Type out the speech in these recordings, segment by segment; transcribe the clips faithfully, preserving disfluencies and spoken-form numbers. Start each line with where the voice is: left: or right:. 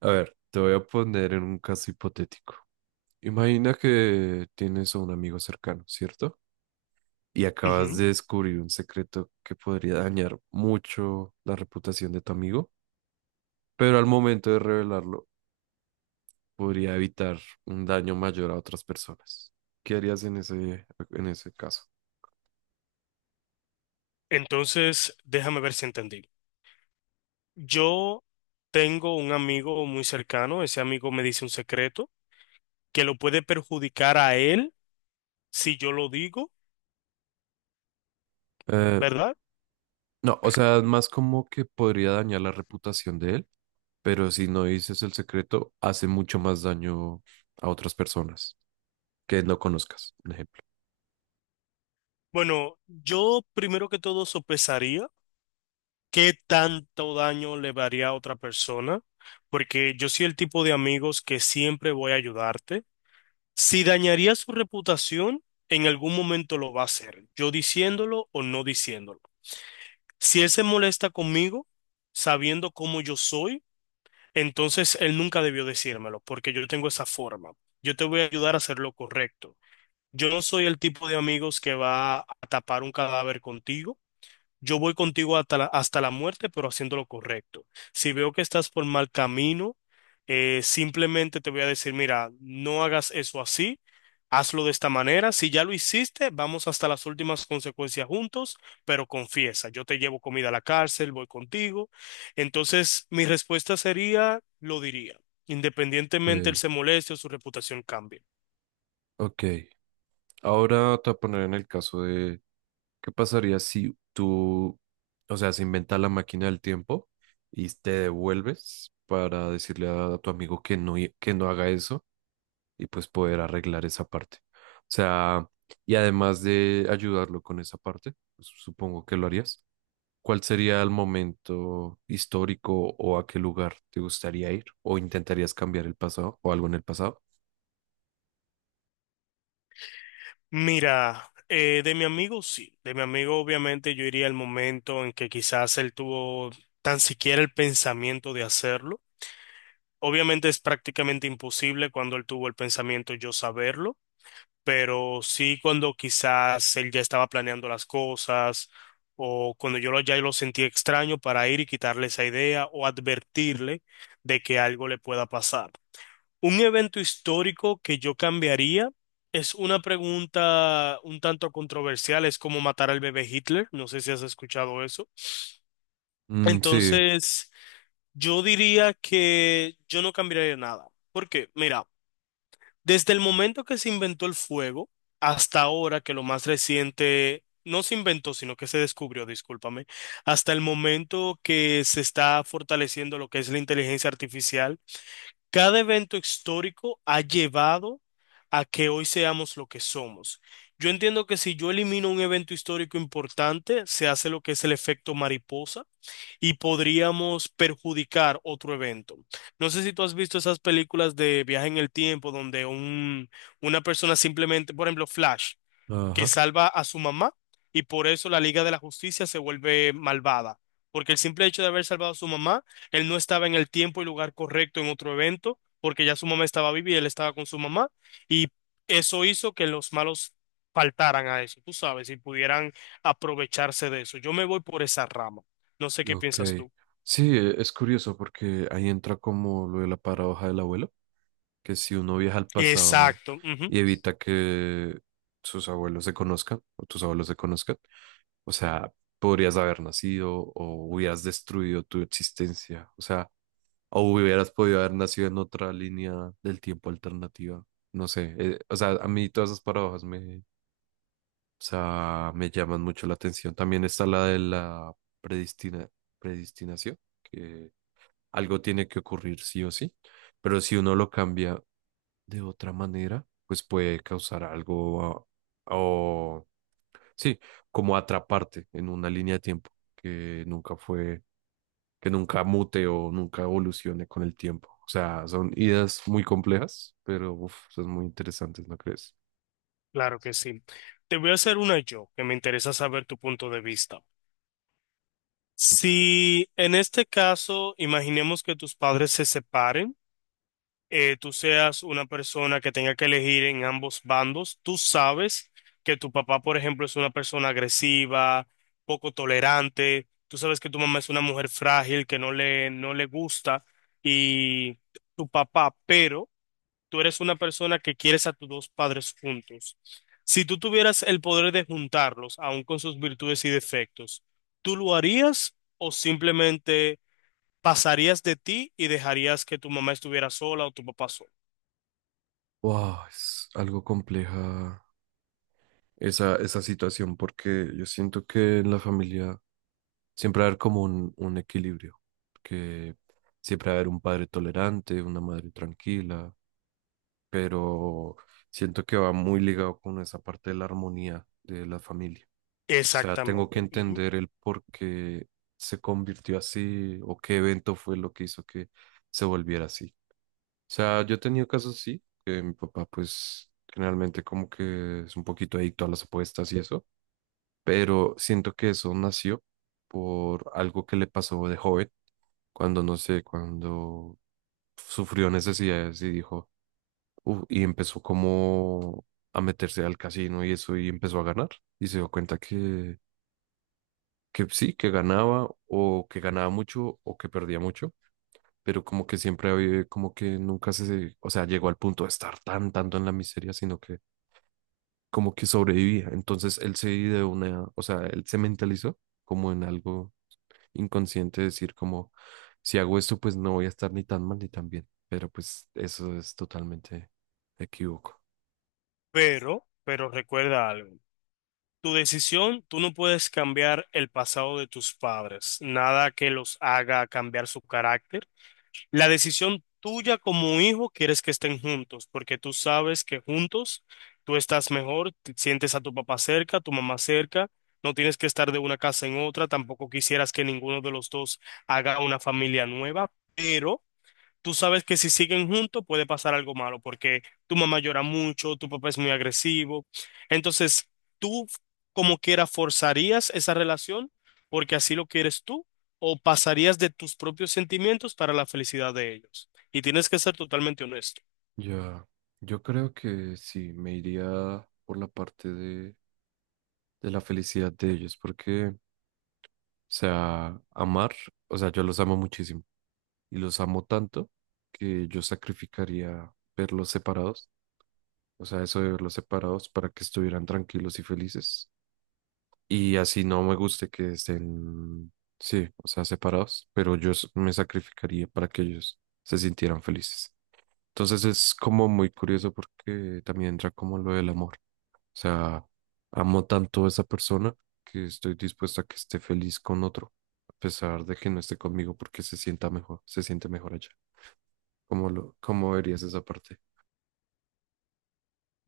right: A ver, te voy a poner en un caso hipotético. Imagina que tienes a un amigo cercano, ¿cierto? Y acabas
left: Ujú.
right: de descubrir un secreto que podría dañar mucho la reputación de tu amigo, pero al momento de revelarlo podría evitar un daño mayor a otras personas. ¿Qué harías en ese, en ese caso?
left: Entonces, déjame ver si entendí. Yo tengo un amigo muy cercano, ese amigo me dice un secreto que lo puede perjudicar a él si yo lo digo,
right: Eh,
left: ¿verdad?
right: no, o sea, es más como que podría dañar la reputación de él, pero si no dices el secreto, hace mucho más daño a otras personas que no conozcas. Un ejemplo.
left: Bueno, yo primero que todo sopesaría qué tanto daño le daría a otra persona, porque yo soy el tipo de amigos que siempre voy a ayudarte. Si dañaría su reputación, en algún momento lo va a hacer, yo diciéndolo o no diciéndolo. Si él se molesta conmigo, sabiendo cómo yo soy, entonces él nunca debió decírmelo, porque yo tengo esa forma. Yo te voy a ayudar a hacer lo correcto. Yo no soy el tipo de amigos que va a tapar un cadáver contigo. Yo voy contigo hasta la, hasta la muerte, pero haciendo lo correcto. Si veo que estás por mal camino, eh, simplemente te voy a decir, mira, no hagas eso así, hazlo de esta manera. Si ya lo hiciste, vamos hasta las últimas consecuencias juntos, pero confiesa, yo te llevo comida a la cárcel, voy contigo. Entonces, mi respuesta sería, lo diría, independientemente él
right: Okay,
left: se moleste o su reputación cambie.
right: ok. Ahora te voy a poner en el caso de qué pasaría si tú, o sea, se inventa la máquina del tiempo y te devuelves para decirle a tu amigo que no, hi- que no haga eso y pues poder arreglar esa parte. O sea, y además de ayudarlo con esa parte, pues, supongo que lo harías. ¿Cuál sería el momento histórico o a qué lugar te gustaría ir? ¿O intentarías cambiar el pasado o algo en el pasado?
left: Mira, eh, de mi amigo sí, de mi amigo obviamente yo iría al momento en que quizás él tuvo tan siquiera el pensamiento de hacerlo. Obviamente es prácticamente imposible cuando él tuvo el pensamiento yo saberlo, pero sí cuando quizás él ya estaba planeando las cosas o cuando yo lo, ya lo sentí extraño para ir y quitarle esa idea o advertirle de que algo le pueda pasar. Un evento histórico que yo cambiaría es una pregunta un tanto controversial, es cómo matar al bebé Hitler, no sé si has escuchado eso.
right: Mm, sí,
left: Entonces, yo diría que yo no cambiaría nada, porque mira, desde el momento que se inventó el fuego hasta ahora, que lo más reciente, no se inventó, sino que se descubrió, discúlpame, hasta el momento que se está fortaleciendo lo que es la inteligencia artificial. Cada evento histórico ha llevado a que hoy seamos lo que somos. Yo entiendo que si yo elimino un evento histórico importante, se hace lo que es el efecto mariposa y podríamos perjudicar otro evento. No sé si tú has visto esas películas de viaje en el tiempo donde un, una persona simplemente, por ejemplo, Flash, que
right: ajá.
left: salva a su mamá y por eso la Liga de la Justicia se vuelve malvada. Porque el simple hecho de haber salvado a su mamá, él no estaba en el tiempo y lugar correcto en otro evento, porque ya su mamá estaba viva y él estaba con su mamá, y eso hizo que los malos faltaran a eso, tú sabes, y pudieran aprovecharse de eso. Yo me voy por esa rama. No sé qué
right: Ok.
left: piensas tú.
right: Sí, e- es curioso porque ahí entra como lo de la paradoja del abuelo, que si uno viaja al pasado
left: Exacto. Ujú.
right: y evita que sus abuelos se conozcan o tus abuelos se conozcan, o sea, podrías haber nacido o hubieras destruido tu existencia, o sea, o hubieras podido haber nacido en otra línea del tiempo alternativa. No sé, eh, o sea, a mí todas esas paradojas me, o sea, me llaman mucho la atención. También está la de la predestina, predestinación, que algo tiene que ocurrir sí o sí, pero si uno lo cambia de otra manera, pues puede causar algo ah, o sí, como atraparte en una línea de tiempo que nunca fue, que nunca mute o nunca evolucione con el tiempo. O sea, son ideas muy complejas, pero uf, son muy interesantes, ¿no crees?
left: Claro que sí. Te voy a hacer una yo, que me interesa saber tu punto de vista. Si en este caso imaginemos que tus padres se separen, eh, tú seas una persona que tenga que elegir en ambos bandos, tú sabes que tu papá, por ejemplo, es una persona agresiva, poco tolerante, tú sabes que tu mamá es una mujer frágil que no le, no le gusta y tu papá, pero tú eres una persona que quieres a tus dos padres juntos. Si tú tuvieras el poder de juntarlos, aun con sus virtudes y defectos, ¿tú lo harías o simplemente pasarías de ti y dejarías que tu mamá estuviera sola o tu papá solo?
right: Wow, es algo compleja esa, esa situación, porque yo siento que en la familia siempre va a haber como un, un equilibrio, que siempre va a haber un padre tolerante, una madre tranquila, pero siento que va muy ligado con esa parte de la armonía de la familia. O sea, tengo que
left: Exactamente. Ujú.
right: entender el por qué se convirtió así o qué evento fue lo que hizo que se volviera así. O sea, yo he tenido casos así, que mi papá pues generalmente como que es un poquito adicto a las apuestas y eso, pero siento que eso nació por algo que le pasó de joven, cuando no sé, cuando sufrió necesidades y dijo, "Uf", y empezó como a meterse al casino y eso y empezó a ganar y se dio cuenta que, que sí, que ganaba o que ganaba mucho o que perdía mucho, pero como que siempre había, como que nunca se, o sea, llegó al punto de estar tan, tanto en la miseria, sino que como que sobrevivía. Entonces él se ideó una, o sea, él se mentalizó como en algo inconsciente decir como, si hago esto, pues no voy a estar ni tan mal ni tan bien. Pero pues eso es totalmente equívoco.
left: Pero, pero recuerda algo. Tu decisión, tú no puedes cambiar el pasado de tus padres, nada que los haga cambiar su carácter. La decisión tuya como hijo quieres que estén juntos, porque tú sabes que juntos tú estás mejor, te sientes a tu papá cerca, a tu mamá cerca, no tienes que estar de una casa en otra, tampoco quisieras que ninguno de los dos haga una familia nueva, tú sabes que si siguen juntos puede pasar algo malo, porque tu mamá llora mucho, tu papá es muy agresivo. Entonces, tú como quiera forzarías esa relación porque así lo quieres tú o pasarías de tus propios sentimientos para la felicidad de ellos. Y tienes que ser totalmente honesto.
right: Ya, yo creo que sí, me iría por la parte de, de la felicidad de ellos, porque, o sea, amar, o sea, yo los amo muchísimo y los amo tanto que yo sacrificaría verlos separados, o sea, eso de verlos separados para que estuvieran tranquilos y felices. Y así no me guste que estén, sí, o sea, separados, pero yo s- me sacrificaría para que ellos se sintieran felices. Entonces es como muy curioso porque también entra como lo del amor. O sea, amo tanto a esa persona que estoy dispuesta a que esté feliz con otro, a pesar de que no esté conmigo porque se sienta mejor, se siente mejor allá. ¿Cómo lo, cómo verías esa parte?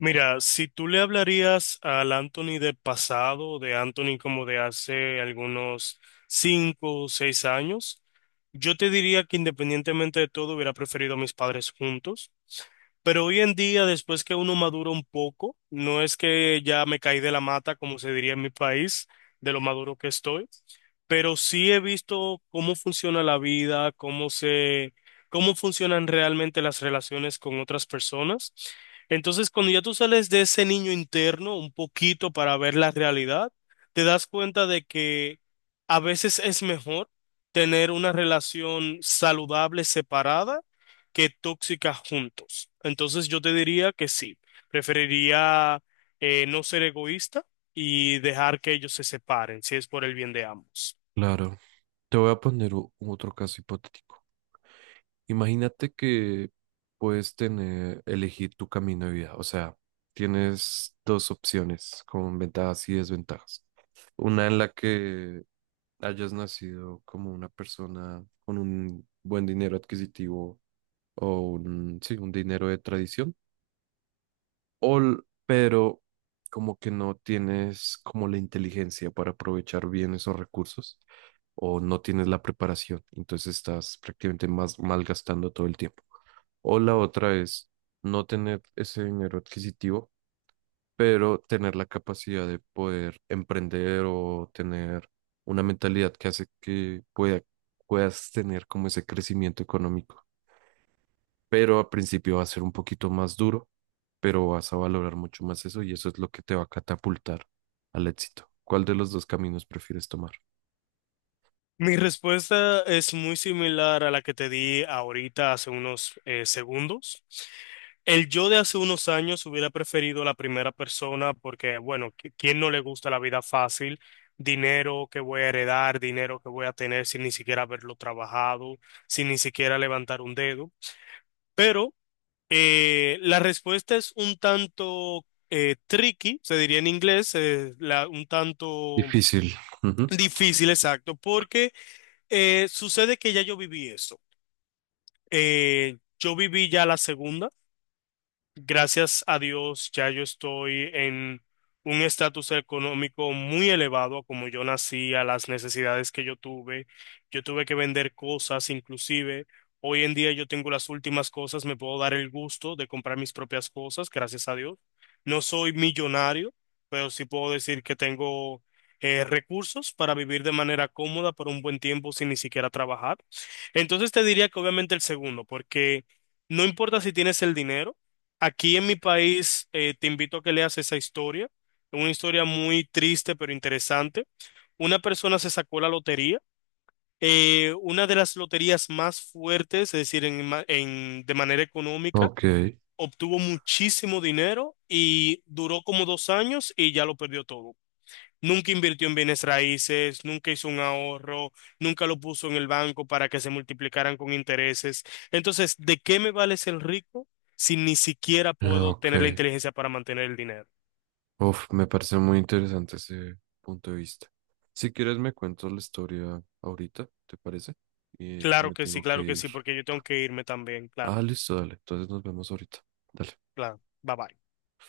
left: Mira, si tú le hablarías al Anthony del pasado, de Anthony como de hace algunos cinco o seis años, yo te diría que independientemente de todo hubiera preferido a mis padres juntos, pero hoy en día, después que uno madura un poco, no es que ya me caí de la mata, como se diría en mi país, de lo maduro que estoy, pero sí he visto cómo funciona la vida, cómo se, cómo funcionan realmente las relaciones con otras personas. Entonces, cuando ya tú sales de ese niño interno un poquito para ver la realidad, te das cuenta de que a veces es mejor tener una relación saludable separada que tóxica juntos. Entonces yo te diría que sí, preferiría eh, no ser egoísta y dejar que ellos se separen, si es por el bien de ambos.
right: Claro. Te voy a poner o- otro caso hipotético. Imagínate que puedes tener, elegir tu camino de vida. O sea, tienes dos opciones con ventajas y desventajas. Una en la que hayas nacido como una persona con un buen dinero adquisitivo o un, sí, un dinero de tradición all, pero como que no tienes como la inteligencia para aprovechar bien esos recursos o no tienes la preparación, entonces estás prácticamente más malgastando todo el tiempo. O la otra es no tener ese dinero adquisitivo, pero tener la capacidad de poder emprender o tener una mentalidad que hace que pueda, puedas tener como ese crecimiento económico, pero al principio va a ser un poquito más duro, pero vas a valorar mucho más eso y eso es lo que te va a catapultar al éxito. ¿Cuál de los dos caminos prefieres tomar?
left: Mi respuesta es muy similar a la que te di ahorita hace unos eh, segundos. El yo de hace unos años hubiera preferido la primera persona porque, bueno, qui- ¿quién no le gusta la vida fácil? Dinero que voy a heredar, dinero que voy a tener sin ni siquiera haberlo trabajado, sin ni siquiera levantar un dedo. Pero eh, la respuesta es un tanto eh, tricky, se diría en inglés, eh, la- un tanto
right: Difícil. Ujú.
left: difícil, exacto, porque... Eh, sucede que ya yo viví eso. Eh, yo viví ya la segunda. Gracias a Dios, ya yo estoy en un estatus económico muy elevado, como yo nací, a las necesidades que yo tuve. Yo tuve que vender cosas, inclusive hoy en día yo tengo las últimas cosas, me puedo dar el gusto de comprar mis propias cosas, gracias a Dios. No soy millonario, pero sí puedo decir que tengo eh, recursos para vivir de manera cómoda por un buen tiempo sin ni siquiera trabajar. Entonces te diría que obviamente el segundo, porque no importa si tienes el dinero. Aquí en mi país eh, te invito a que leas esa historia, una historia muy triste pero interesante. Una persona se sacó la lotería, eh, una de las loterías más fuertes, es decir, en ma- en- de manera económica,
right: Ok,
left: obtuvo muchísimo dinero y duró como dos años y ya lo perdió todo. Nunca invirtió en bienes raíces, nunca hizo un ahorro, nunca lo puso en el banco para que se multiplicaran con intereses. Entonces, ¿de qué me vale ser rico si ni siquiera puedo
right: ok.
left: tener la inteligencia para mantener el dinero?
right: Uf, me parece muy interesante ese punto de vista. Si quieres me cuentas la historia ahorita, ¿te parece? Y que
left: Claro
right: me
left: que sí,
right: tengo que
left: claro que
right: ir.
left: sí, porque yo tengo que irme también,
right: Ah,
left: claro,
right: listo, dale. Entonces nos vemos ahorita. Dale.
left: claro. Bye bye.